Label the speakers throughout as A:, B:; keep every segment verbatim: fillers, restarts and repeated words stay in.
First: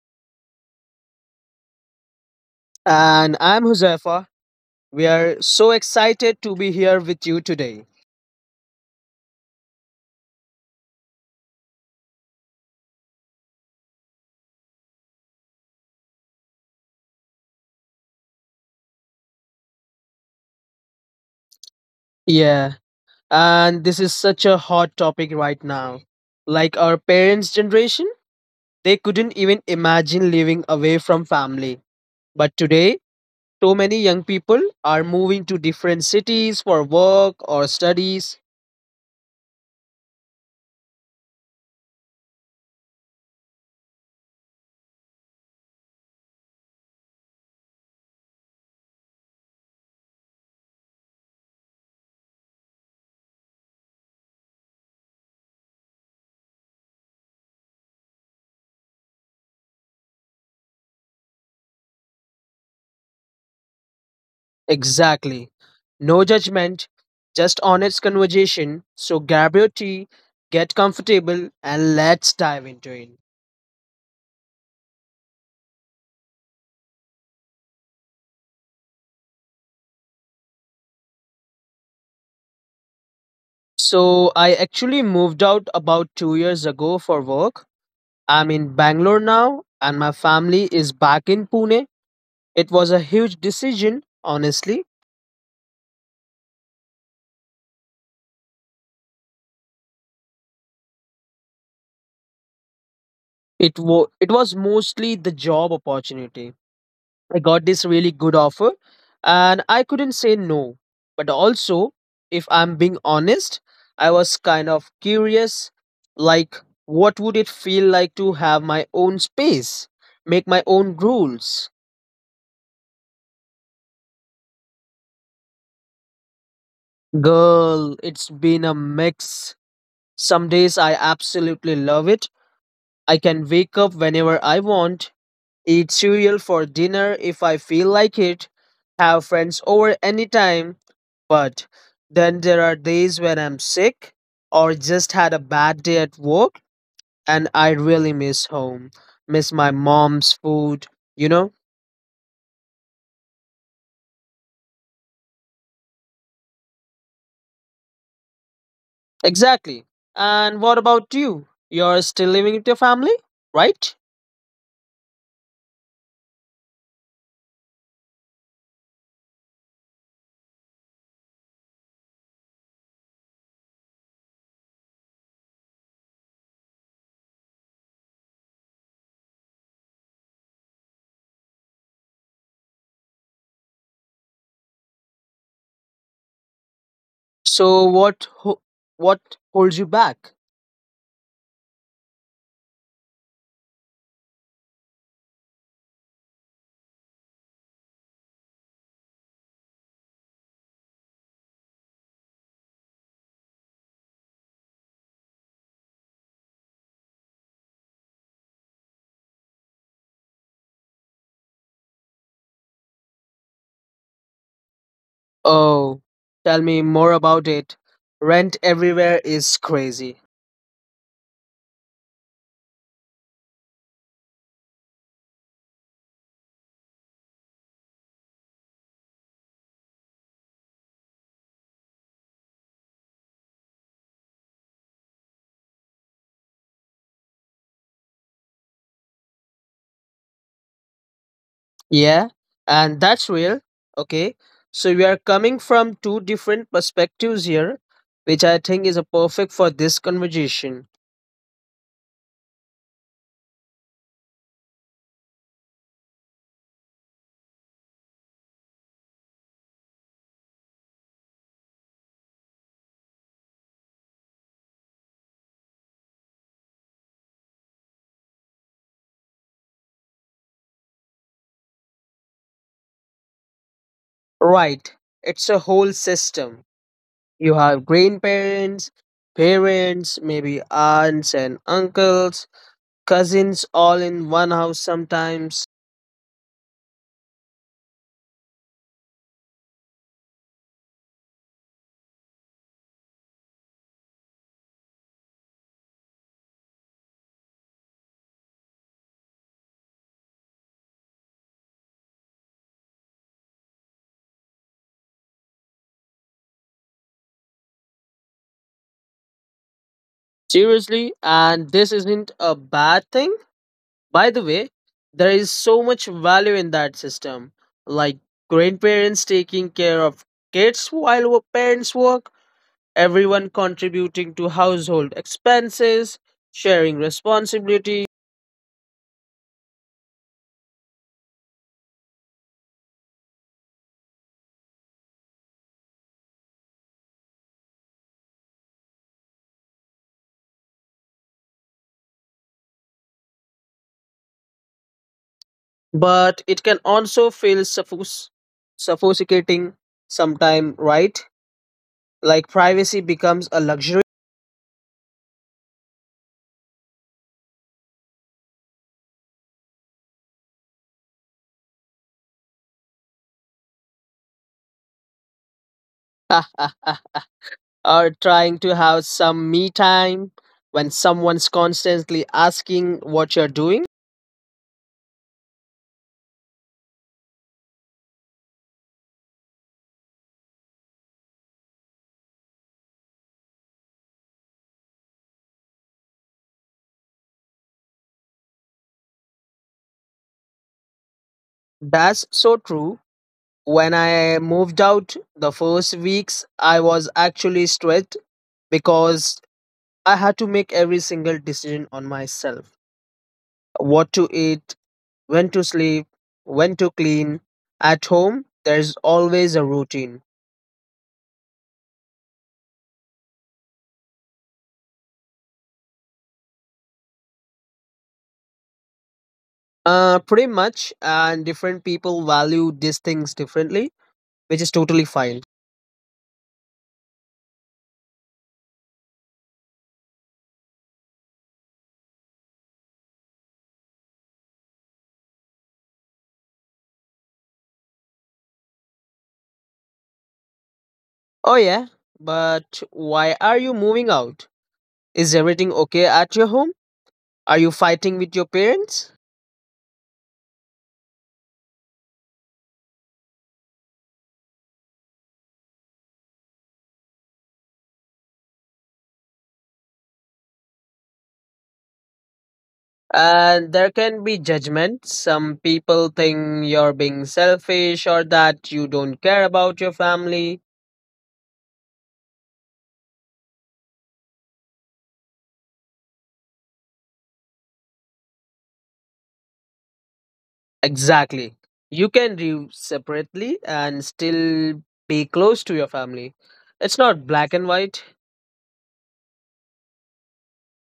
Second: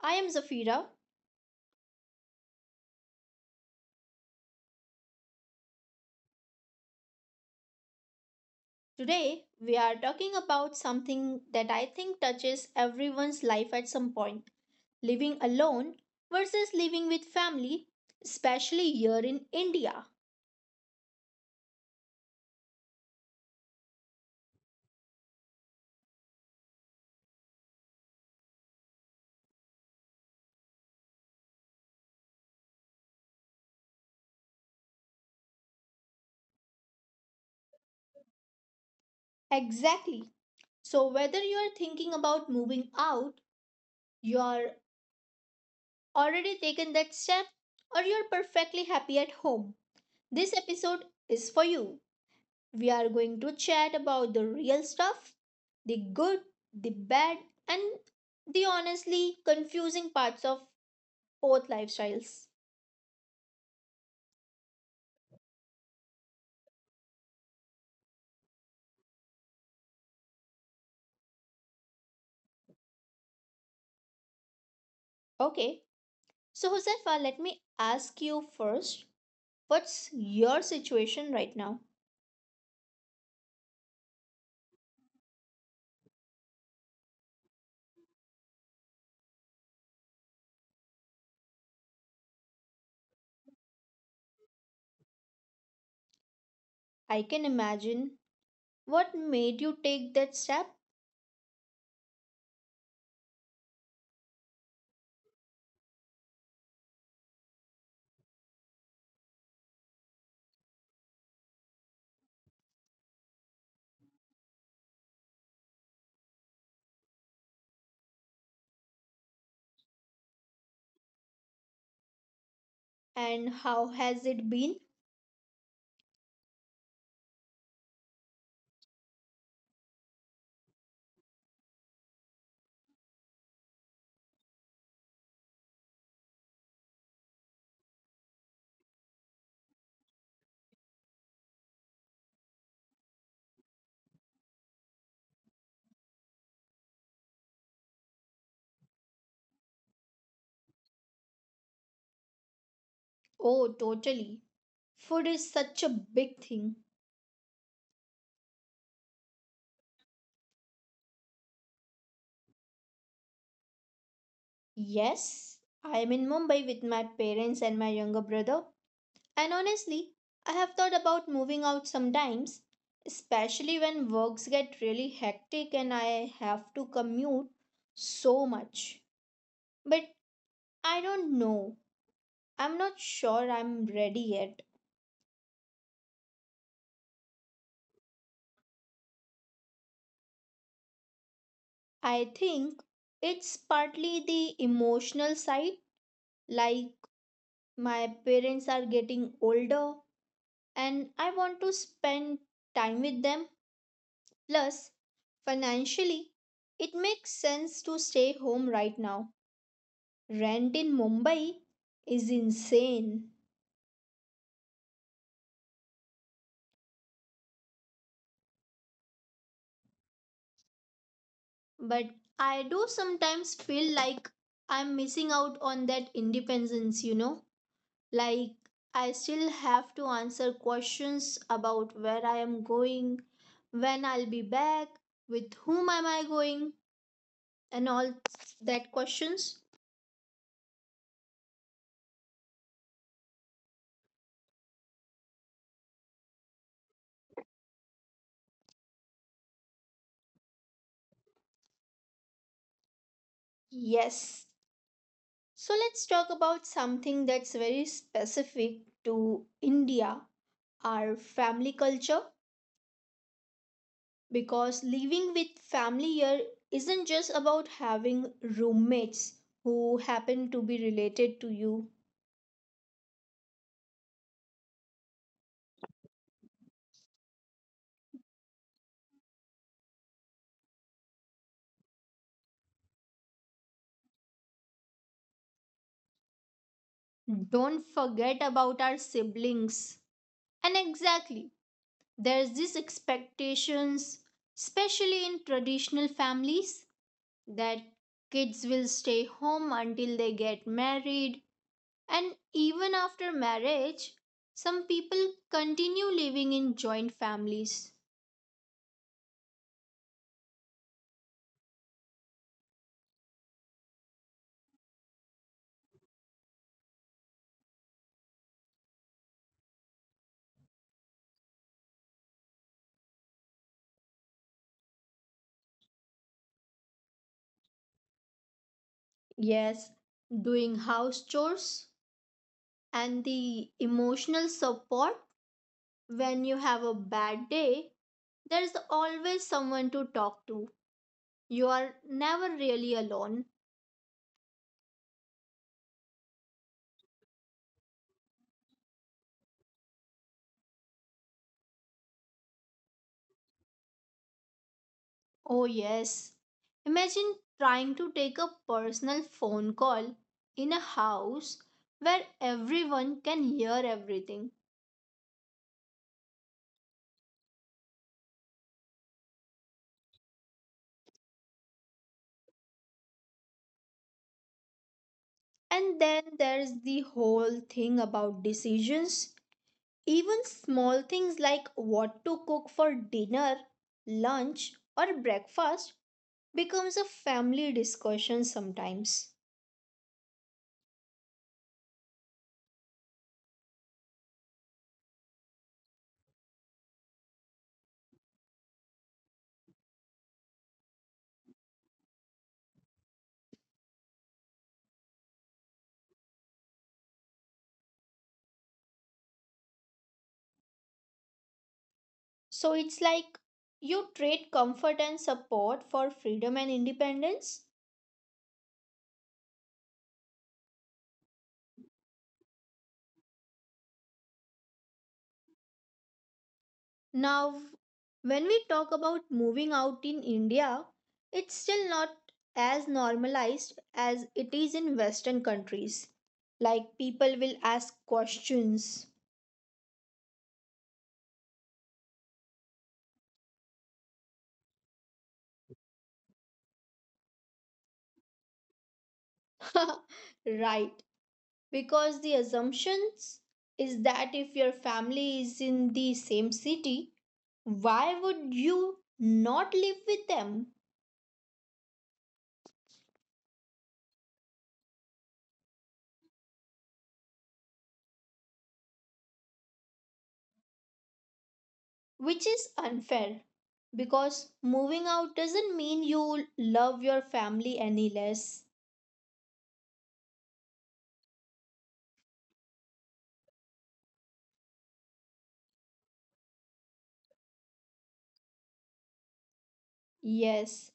A: I am Zafira.
B: And I'm Huzaifa. We are so excited to be here with you today.
A: Today we are talking about something that I think touches everyone's life at some point living alone versus living with family, especially here in India.
B: Yeah, and this is such a hot topic right now. Like our parents' generation, they couldn't even imagine living away from family. But today, so many young people are moving to different cities for work or studies.
A: Exactly. So, whether you are thinking about moving out, you are already taken that step, or you're perfectly happy at home, this episode is for you. We are going to chat about the real stuff the good, the bad, and the honestly confusing parts of both lifestyles.
B: Exactly. No judgment, just honest conversation. So grab your tea, get comfortable, and let's dive into it.
A: Okay, so Josefa, let me ask you first, what's your situation right now?
B: So I actually moved out about two years ago for work. I'm in Bangalore now, and my family is back in Pune. It was a huge decision, honestly.
A: I can imagine what made you take that step
B: It was it was mostly the job opportunity. I got this really good offer, and I couldn't say no. But also, if I'm being honest, I was kind of curious, like what would it feel like to have my own space, make my own rules.
A: and how has it been?
B: Girl, it's been a mix. Some days I absolutely love it. I can wake up whenever I want, eat cereal for dinner if I feel like it, have friends over anytime. But then there are days when I'm sick or just had a bad day at work and I really miss home, miss my mom's food, you know?
A: Oh, totally. Food is such a big thing.
B: Exactly. And what about you? You're still living with your family, right?
A: Yes, I am in Mumbai with my parents and my younger brother. And honestly, I have thought about moving out sometimes, especially when works get really hectic and I have to commute so much. But I don't know. I'm not sure I'm ready yet.
B: So what ho- what holds you back?
A: I think it's partly the emotional side, like my parents are getting older and I want to spend time with them. Plus, financially, it makes sense to stay home right now. Rent in Mumbai is insane,
B: Oh, tell me more about it. Rent everywhere is crazy.
A: but I do sometimes feel like I'm missing out on that independence, you know? Like, I still have to answer questions about where I am going, when I'll be back, with whom am I going, and all that questions.
B: Yeah, and that's real. Okay. So we are coming from two different perspectives here, which I think is a perfect for this conversation.
A: Yes. So, let's talk about something that's very specific to India, our family culture. Because living with family here isn't just about having roommates who happen to be related to you.
B: Right. It's a whole system. You have grandparents, parents, maybe aunts and uncles, cousins all in one house sometimes.
A: Don't forget about our siblings. And exactly, there's these expectations, especially in traditional families, that kids will stay home until they get married. And even after marriage, some people continue living in joint families.
B: Seriously, and this isn't a bad thing. By the way, there is so much value in that system, like grandparents taking care of kids while wo- parents work, everyone contributing to household expenses, sharing responsibility.
A: Yes, doing house chores and the emotional support when you have a bad day, there's always someone to talk to. You are never really alone.
B: But it can also feel suffos- suffocating sometime, right? Like privacy becomes a luxury.
A: Oh yes, imagine trying to take a personal phone call in a house where everyone can hear everything.
B: Or trying to have some me time when someone's constantly asking what you're doing.
A: And then there's the whole thing about decisions, even small things like what to cook for dinner, lunch or breakfast becomes a family discussion sometimes.
B: That's so true. When I moved out the first weeks, I was actually stressed because I had to make every single decision on myself: what to eat, when to sleep, when to clean. At home, there's always a routine.
A: So it's like you trade comfort and support for freedom and independence.
B: Uh, pretty much, and different people value these things differently, which is totally fine.
A: Now, when we talk about moving out in India, it's still not as normalized as it is in Western countries. Like, people will ask questions.
B: Oh, yeah, but why are you moving out? Is everything okay at your home? Are you fighting with your parents?
A: Right. Because the assumptions is that if your family is in the same city, why would you not live with them?
B: And there can be judgment. Some people think you're being selfish or that you don't care about your family.
A: Which is unfair because moving out doesn't mean you love your family any less.
B: Exactly. You can live separately and still be close to your family. It's not black and white.
A: Yes.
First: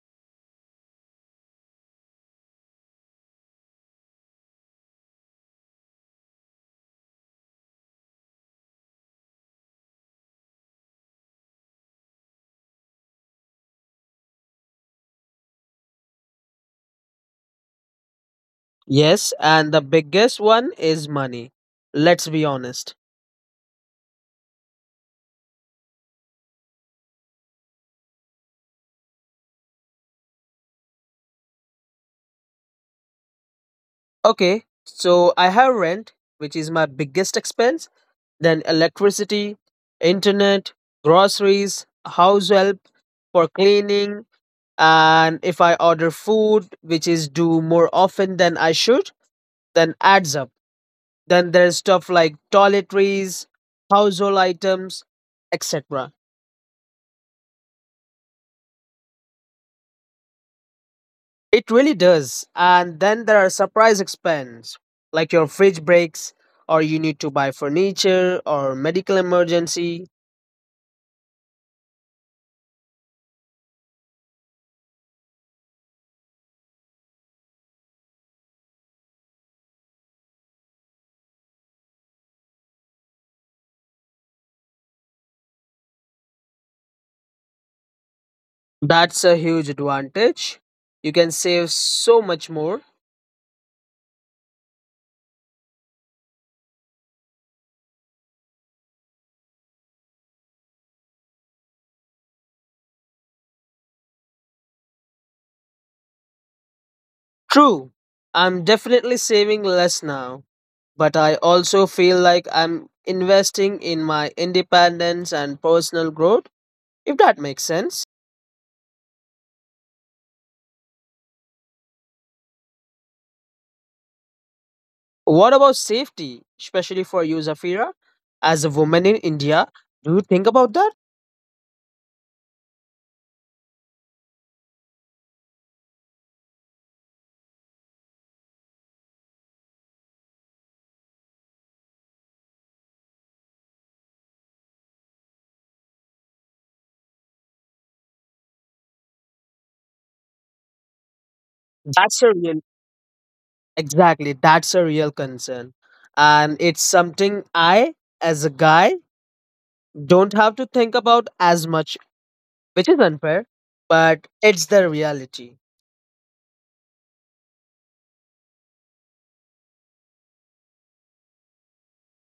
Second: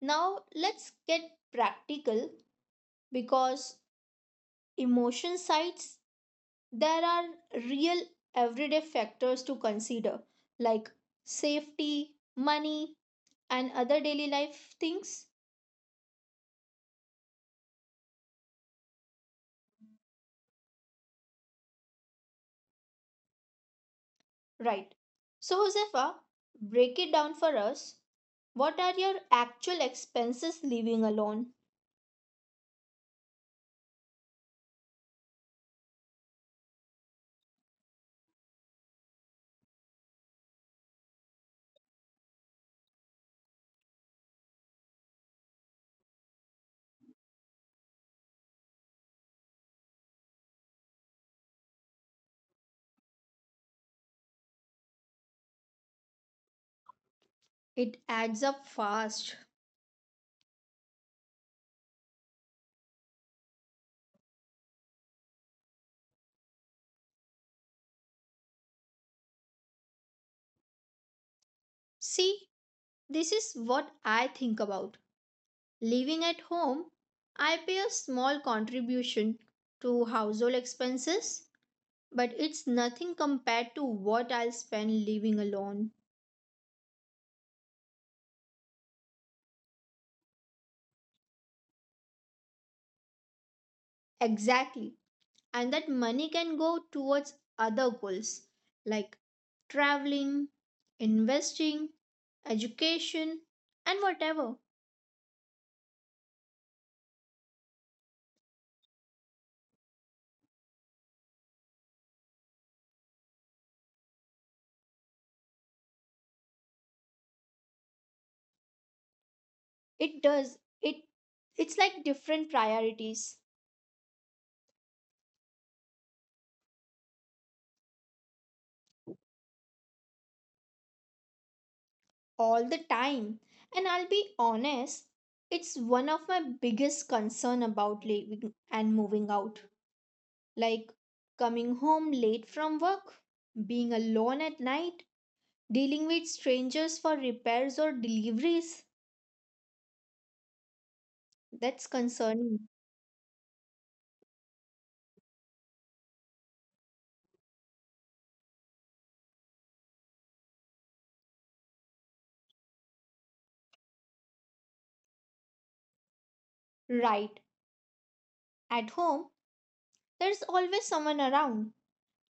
A: Now let's get practical because emotion sides there are real everyday factors to consider like safety, money, and other daily life things?
B: Yes, and the biggest one is money. Let's be honest.
A: Right. So, Josefa, break it down for us. What are your actual expenses living alone?
B: Okay, so I have rent, which is my biggest expense, then electricity, internet, groceries, house help for cleaning, and if I order food, which is due more often than I should, then adds up. Then there's stuff like toiletries, household items, et cetera.
A: It adds up fast.
B: It really does. And then there are surprise expense, like your fridge breaks, or you need to buy furniture, or medical emergency.
A: See, this is what I think about. Living at home, I pay a small contribution to household expenses, but it's nothing compared to what I'll spend living alone.
B: That's a huge advantage. You can save so much more.
A: Exactly. And that money can go towards other goals like traveling, investing, education, and whatever.
B: True, I'm definitely saving less now, but I also feel like I'm investing in my independence and personal growth, if that makes sense.
A: It does. It it's like different priorities
B: What about safety, especially for you, Zafira? As a woman in India, do you think about that?
A: all the time. And I'll be honest, it's one of my biggest concern about leaving and moving out. Like coming home late from work, being alone at night, dealing with strangers for repairs or deliveries. That's
B: That's a real
A: concerning.
B: exactly. That's a real concern, and it's something I, as a guy, don't have to think about as much, which is unfair, but it's the reality.
A: Right. At home, there's always someone around,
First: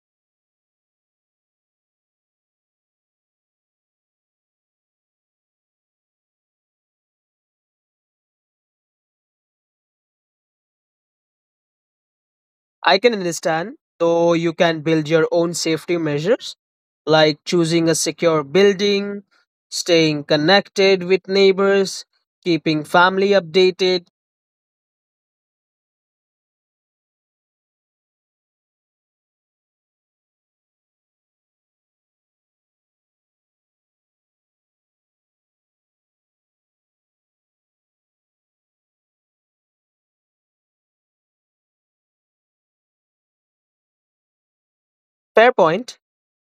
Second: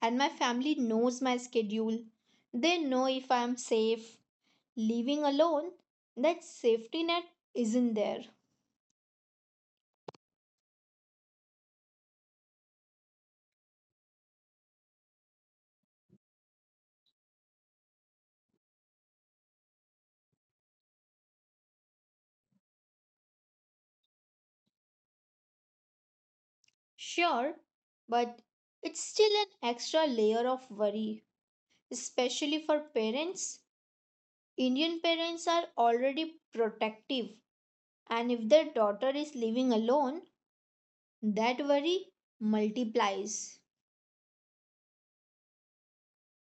A: and my family knows my schedule. They know if I'm safe. Living alone, that safety net isn't there.
B: I can understand, though you can build your own safety measures, like choosing a secure building, staying connected with neighbors, keeping family updated.
A: Sure, but it's still an extra layer of worry, especially for parents. Indian parents are already protective, and if their daughter is living alone, that worry multiplies.
B: Fair point.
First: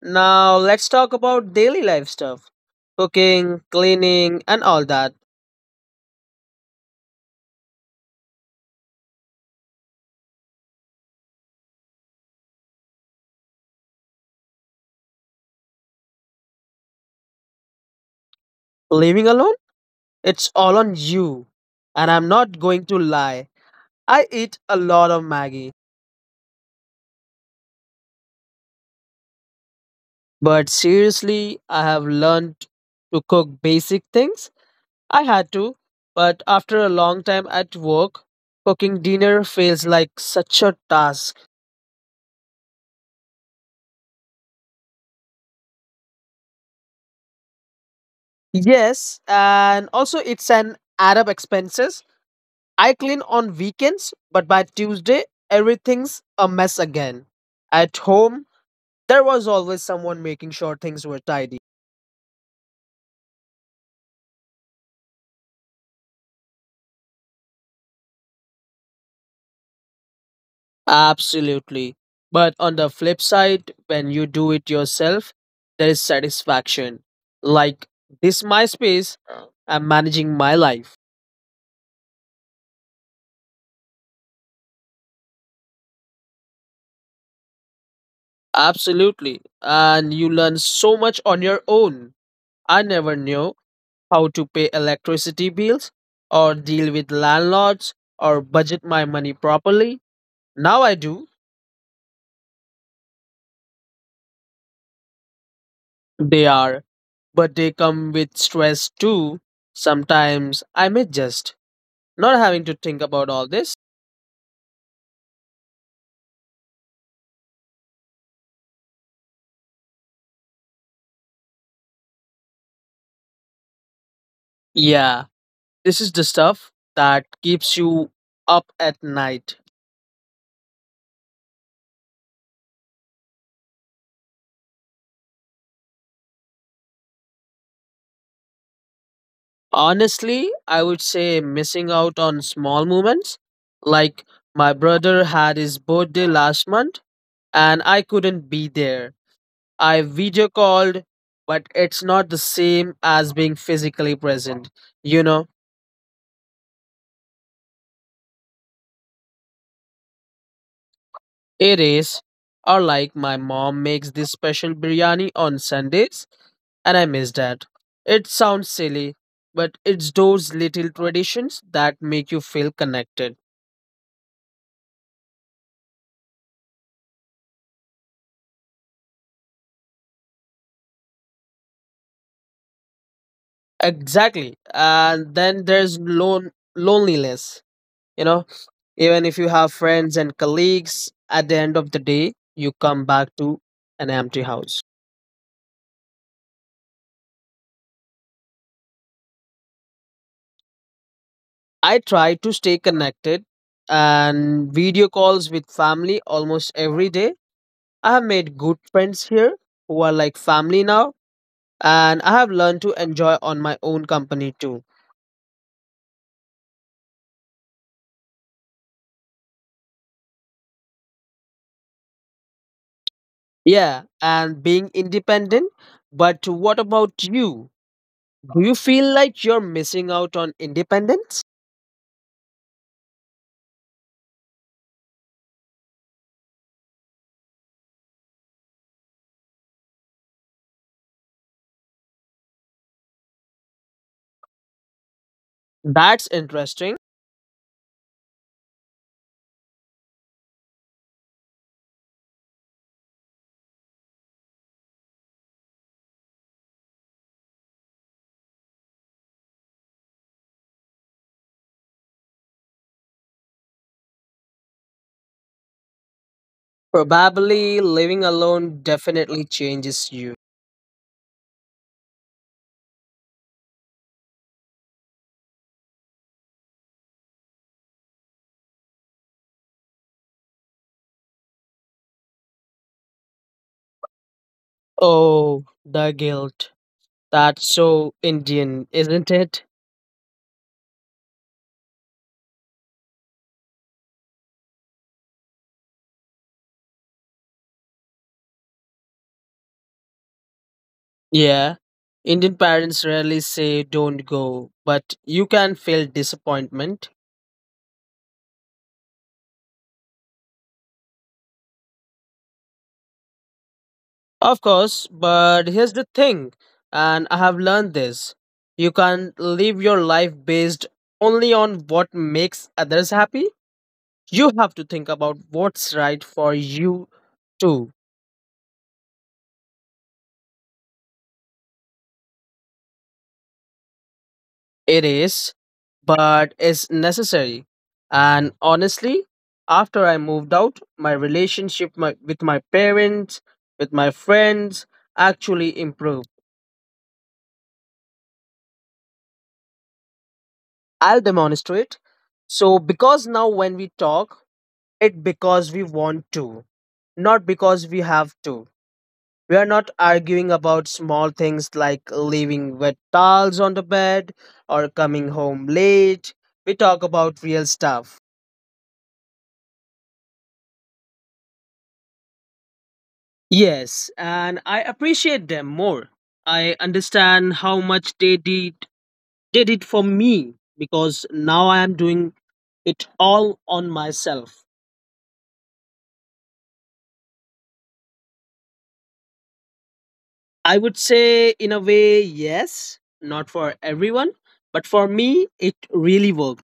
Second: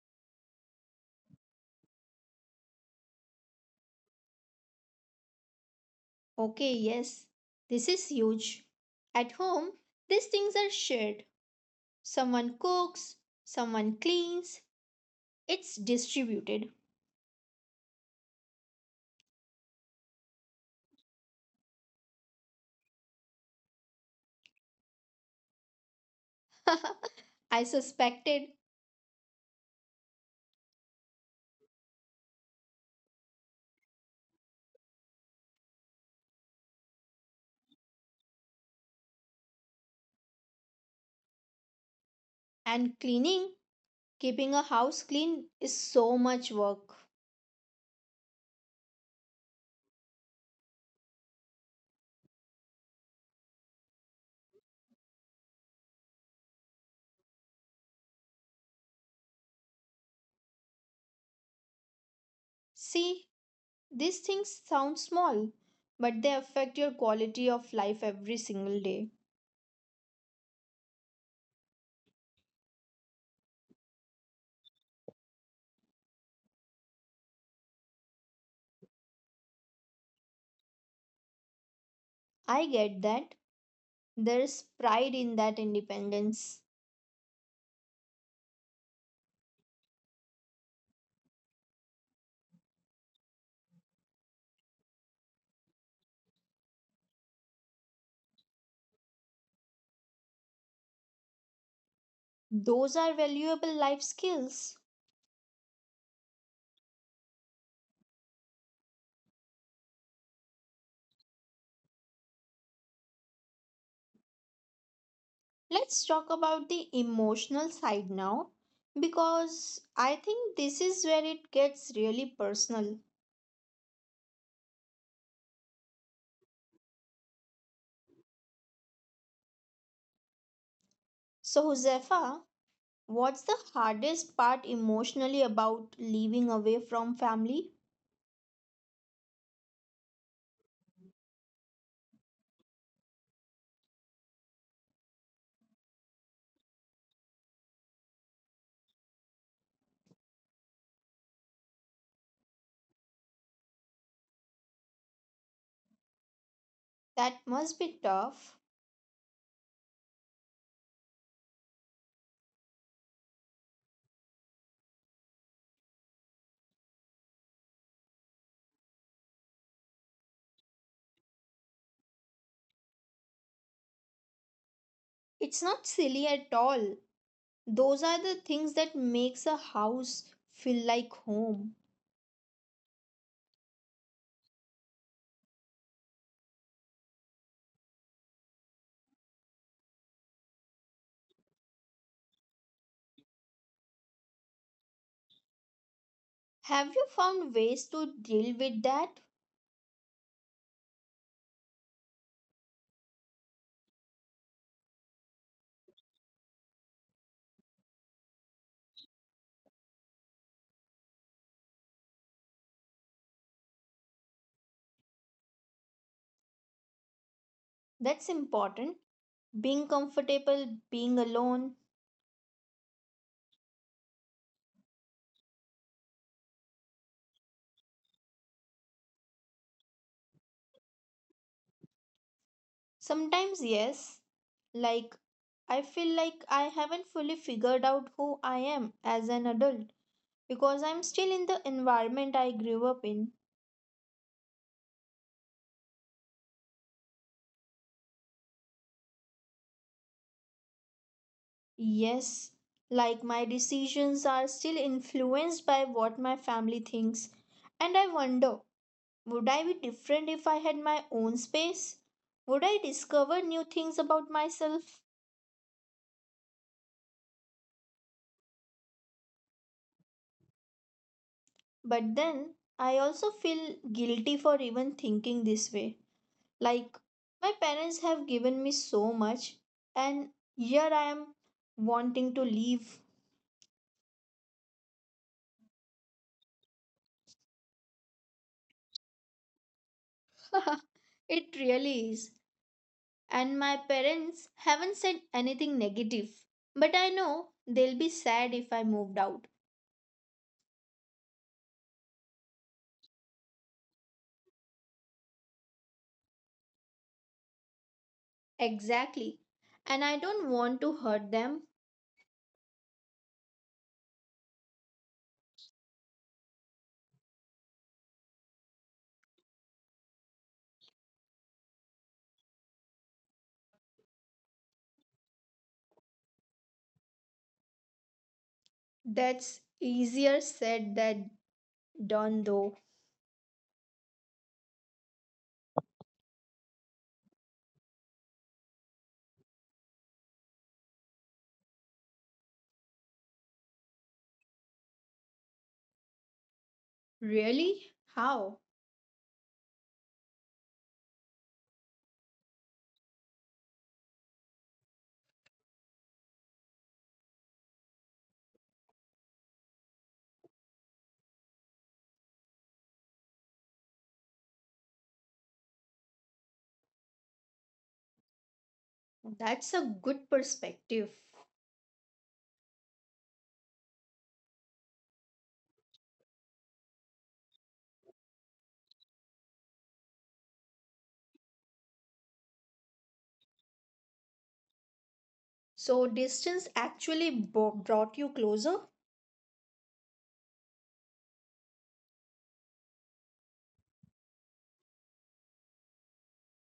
B: Now let's talk about daily life stuff: cooking, cleaning, and all that.
A: Okay, yes, this is huge. At home, these things are shared. Someone cooks, someone cleans, it's distributed.
B: Living alone? It's all on you. And I'm not going to lie. I eat a lot of Maggie.
A: I suspected,
B: But seriously, I have learned to cook basic things. I had to, but after a long time at work, cooking dinner feels like such a task.
A: and cleaning, keeping a house clean is so much work.
B: Yes, and also it's an add up expenses. I clean on weekends, but by Tuesday, everything's a mess again. At home, there was always someone making sure things were tidy.
A: See, these things sound small, but they affect your quality of life every single day.
B: Absolutely. But on the flip side, when you do it yourself, there is satisfaction. Like this my space, I'm managing my life.
A: I get that. There's pride in that independence.
B: Absolutely. And you learn so much on your own. I never knew how to pay electricity bills or deal with landlords or budget my money properly. Now I do.
A: Those are valuable life skills.
B: They are, but they come with stress too. Sometimes I may just not having to think about all this.
A: Let's talk about the emotional side now because I think this is where it gets really personal.
B: Yeah, this is the stuff that keeps you up at night.
A: So, Josefa, what's the hardest part emotionally about living away from family?
B: Honestly, I would say missing out on small moments. Like my brother had his birthday last month and I couldn't be there. I video called, but it's not the same as being physically present. You know,
A: That must be tough.
B: it is. Or like my mom makes this special biryani on Sundays and I miss that. It sounds silly, but it's those little traditions that make you feel connected.
A: It's not silly at all. Those are the things that makes a house feel like home.
B: Exactly. And then there's lone loneliness, you know, even if you have friends and colleagues, at the end of the day, you come back to an empty house.
A: Have you found ways to deal with that?
B: I try to stay connected and video calls with family almost every day. I have made good friends here who are like family now, and I have learned to enjoy on my own company too.
A: That's important. Being comfortable, being alone.
B: Yeah, and being independent. But what about you? Do you feel like you're missing out on independence?
A: Sometimes, yes, like I feel like I haven't fully figured out who I am as an adult because I'm still in the environment I grew up in.
B: That's interesting.
A: Yes, like my decisions are still influenced by what my family thinks, and I wonder, would I be different if I had my own space? Would I discover new things about myself?
B: Probably living alone definitely changes you.
A: But then I also feel guilty for even thinking this way. Like, my parents have given me so much, and here I am wanting to leave.
B: Oh, the guilt. That's so Indian, isn't it?
A: It really is. And my parents haven't said anything negative, but I know they'll be sad if I moved out.
B: Yeah. Indian parents rarely say don't go, but you can feel disappointment.
A: Exactly. And I don't want to hurt them.
B: Of course, but here's the thing, and I have learned this. You can't live your life based only on what makes others happy. You have to think about what's right for you too.
A: That's easier said than done, though.
B: It is, but it's necessary. And honestly, after I moved out, my relationship my, with my parents, with my friends, actually improved.
A: Really? How?
B: I'll demonstrate. So, because now when we talk, it because we want to, not because we have to. We are not arguing about small things like leaving wet towels on the bed or coming home late. We talk about real stuff.
A: That's a good perspective.
B: Yes, and I appreciate them more. I understand how much they did did it for me because now I am doing it all on myself.
A: So, distance actually bo- brought you closer?
B: I would say in a way yes, not for everyone, but for me it really works.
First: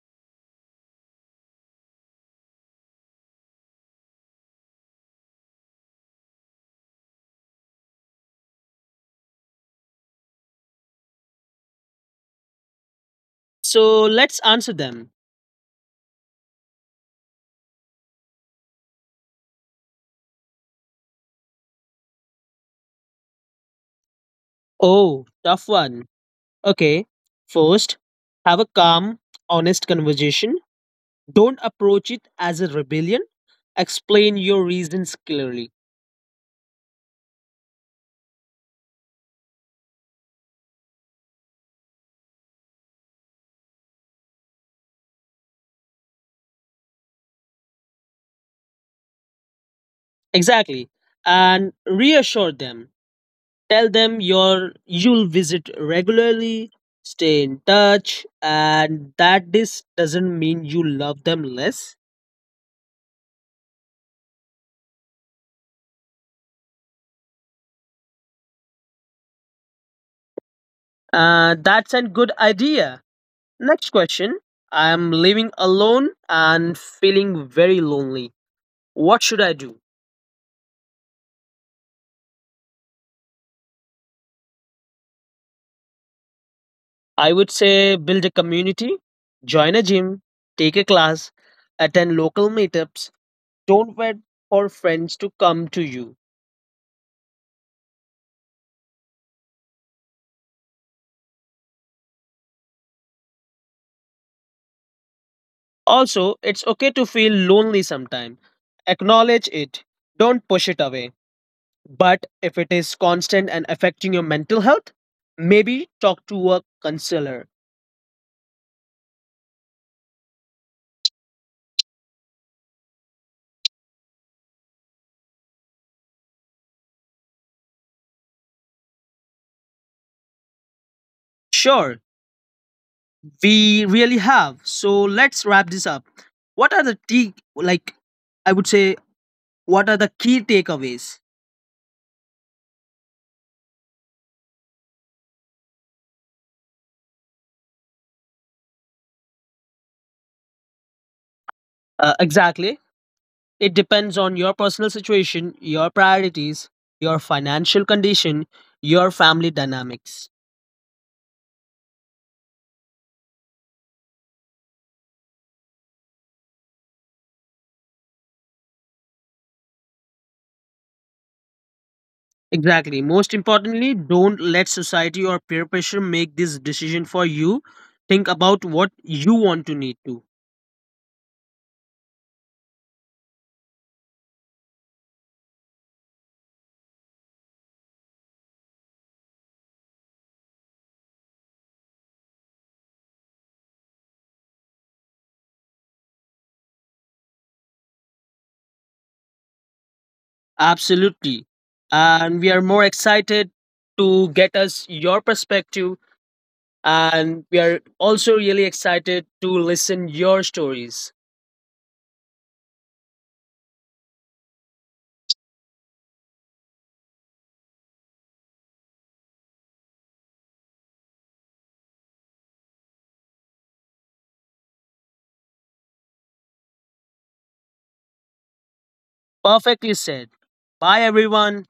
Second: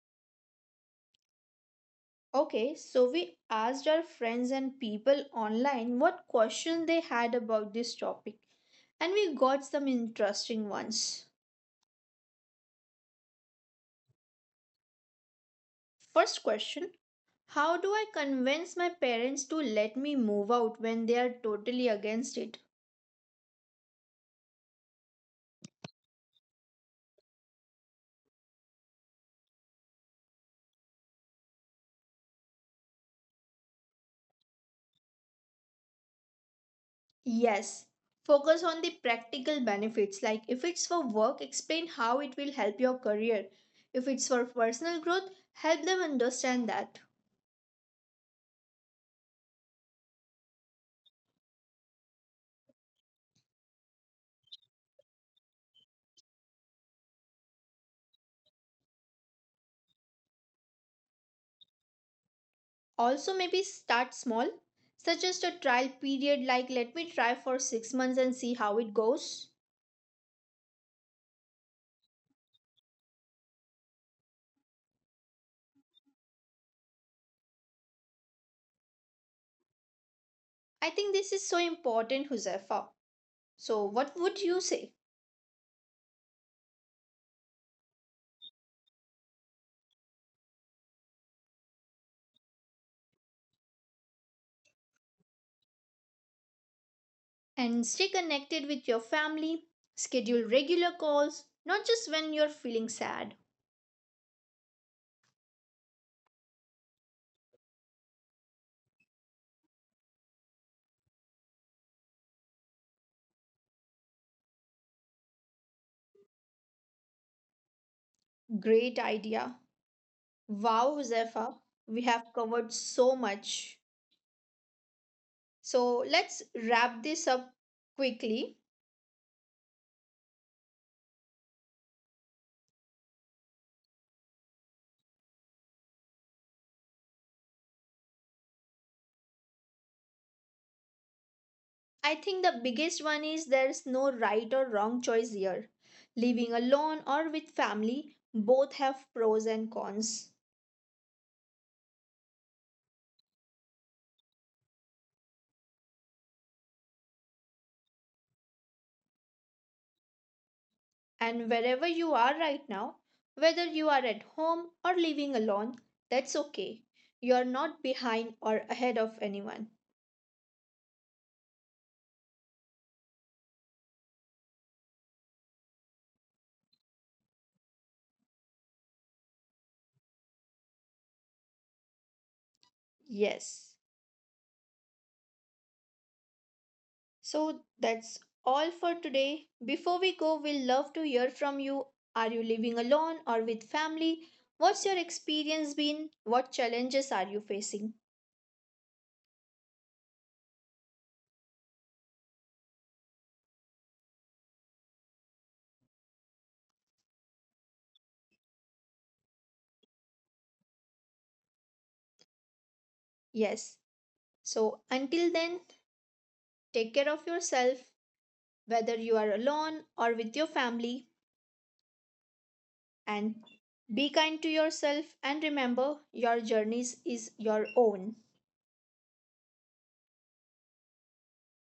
A: Okay, so we asked our friends and people online what question they had about this topic and we got some interesting ones.
B: So let's answer them.
A: First question, how do I convince my parents to let me move out when they are totally against it?
B: Oh, tough one. Okay. First, have a calm, honest conversation. Don't approach it as a rebellion. Explain your reasons clearly.
A: Yes, focus on the practical benefits like if it's for work, explain how it will help your career. If it's for personal growth, help them understand that.
B: Exactly. And reassure them. Tell them your you'll visit regularly, stay in touch, and that this doesn't mean you love them less.
A: Also, maybe start small, suggest a trial period like let me try for six months and see how it goes.
B: Uh, that's a good idea. Next question. I am living alone and feeling very lonely. What should I do?
A: I think this is so important, Huzaifa. So, what would you say?
B: I would say build a community, join a gym, take a class, attend local meetups, don't wait for friends to come to you.
A: And stay connected with your family, schedule regular calls, not just when you're feeling sad.
B: Also, it's okay to feel lonely sometime. Acknowledge it, don't push it away. But if it is constant and affecting your mental health, maybe talk to a counselor.
A: Great idea. Wow, Huzaifa, we have covered so much. So, let's wrap this up quickly.
B: Sure, we really have. So let's wrap this up. What are the t like? I would say what are the key takeaways?
A: I think the biggest one is there's no right or wrong choice here. Living alone or with family, both have pros and cons.
B: Uh, exactly. It depends on your personal situation, your priorities, your financial condition, your family dynamics.
A: And wherever you are right now, whether you are at home or living alone, that's okay. You're not behind or ahead of anyone.
B: Exactly. Most importantly, don't let society or peer pressure make this decision for you. Think about what you want to need to.
A: Yes. So that's all for today. Before we go, we'll love to hear from you. Are you living alone or with family? What's your experience been? What challenges are you facing?
B: Absolutely. And we are more excited to get us your perspective and we are also really excited to listen your stories.
A: Yes. So, until then, take care of yourself, whether you are alone or with your family, and be kind to yourself. And remember, your journey is your own.
B: Perfectly said. Bye everyone.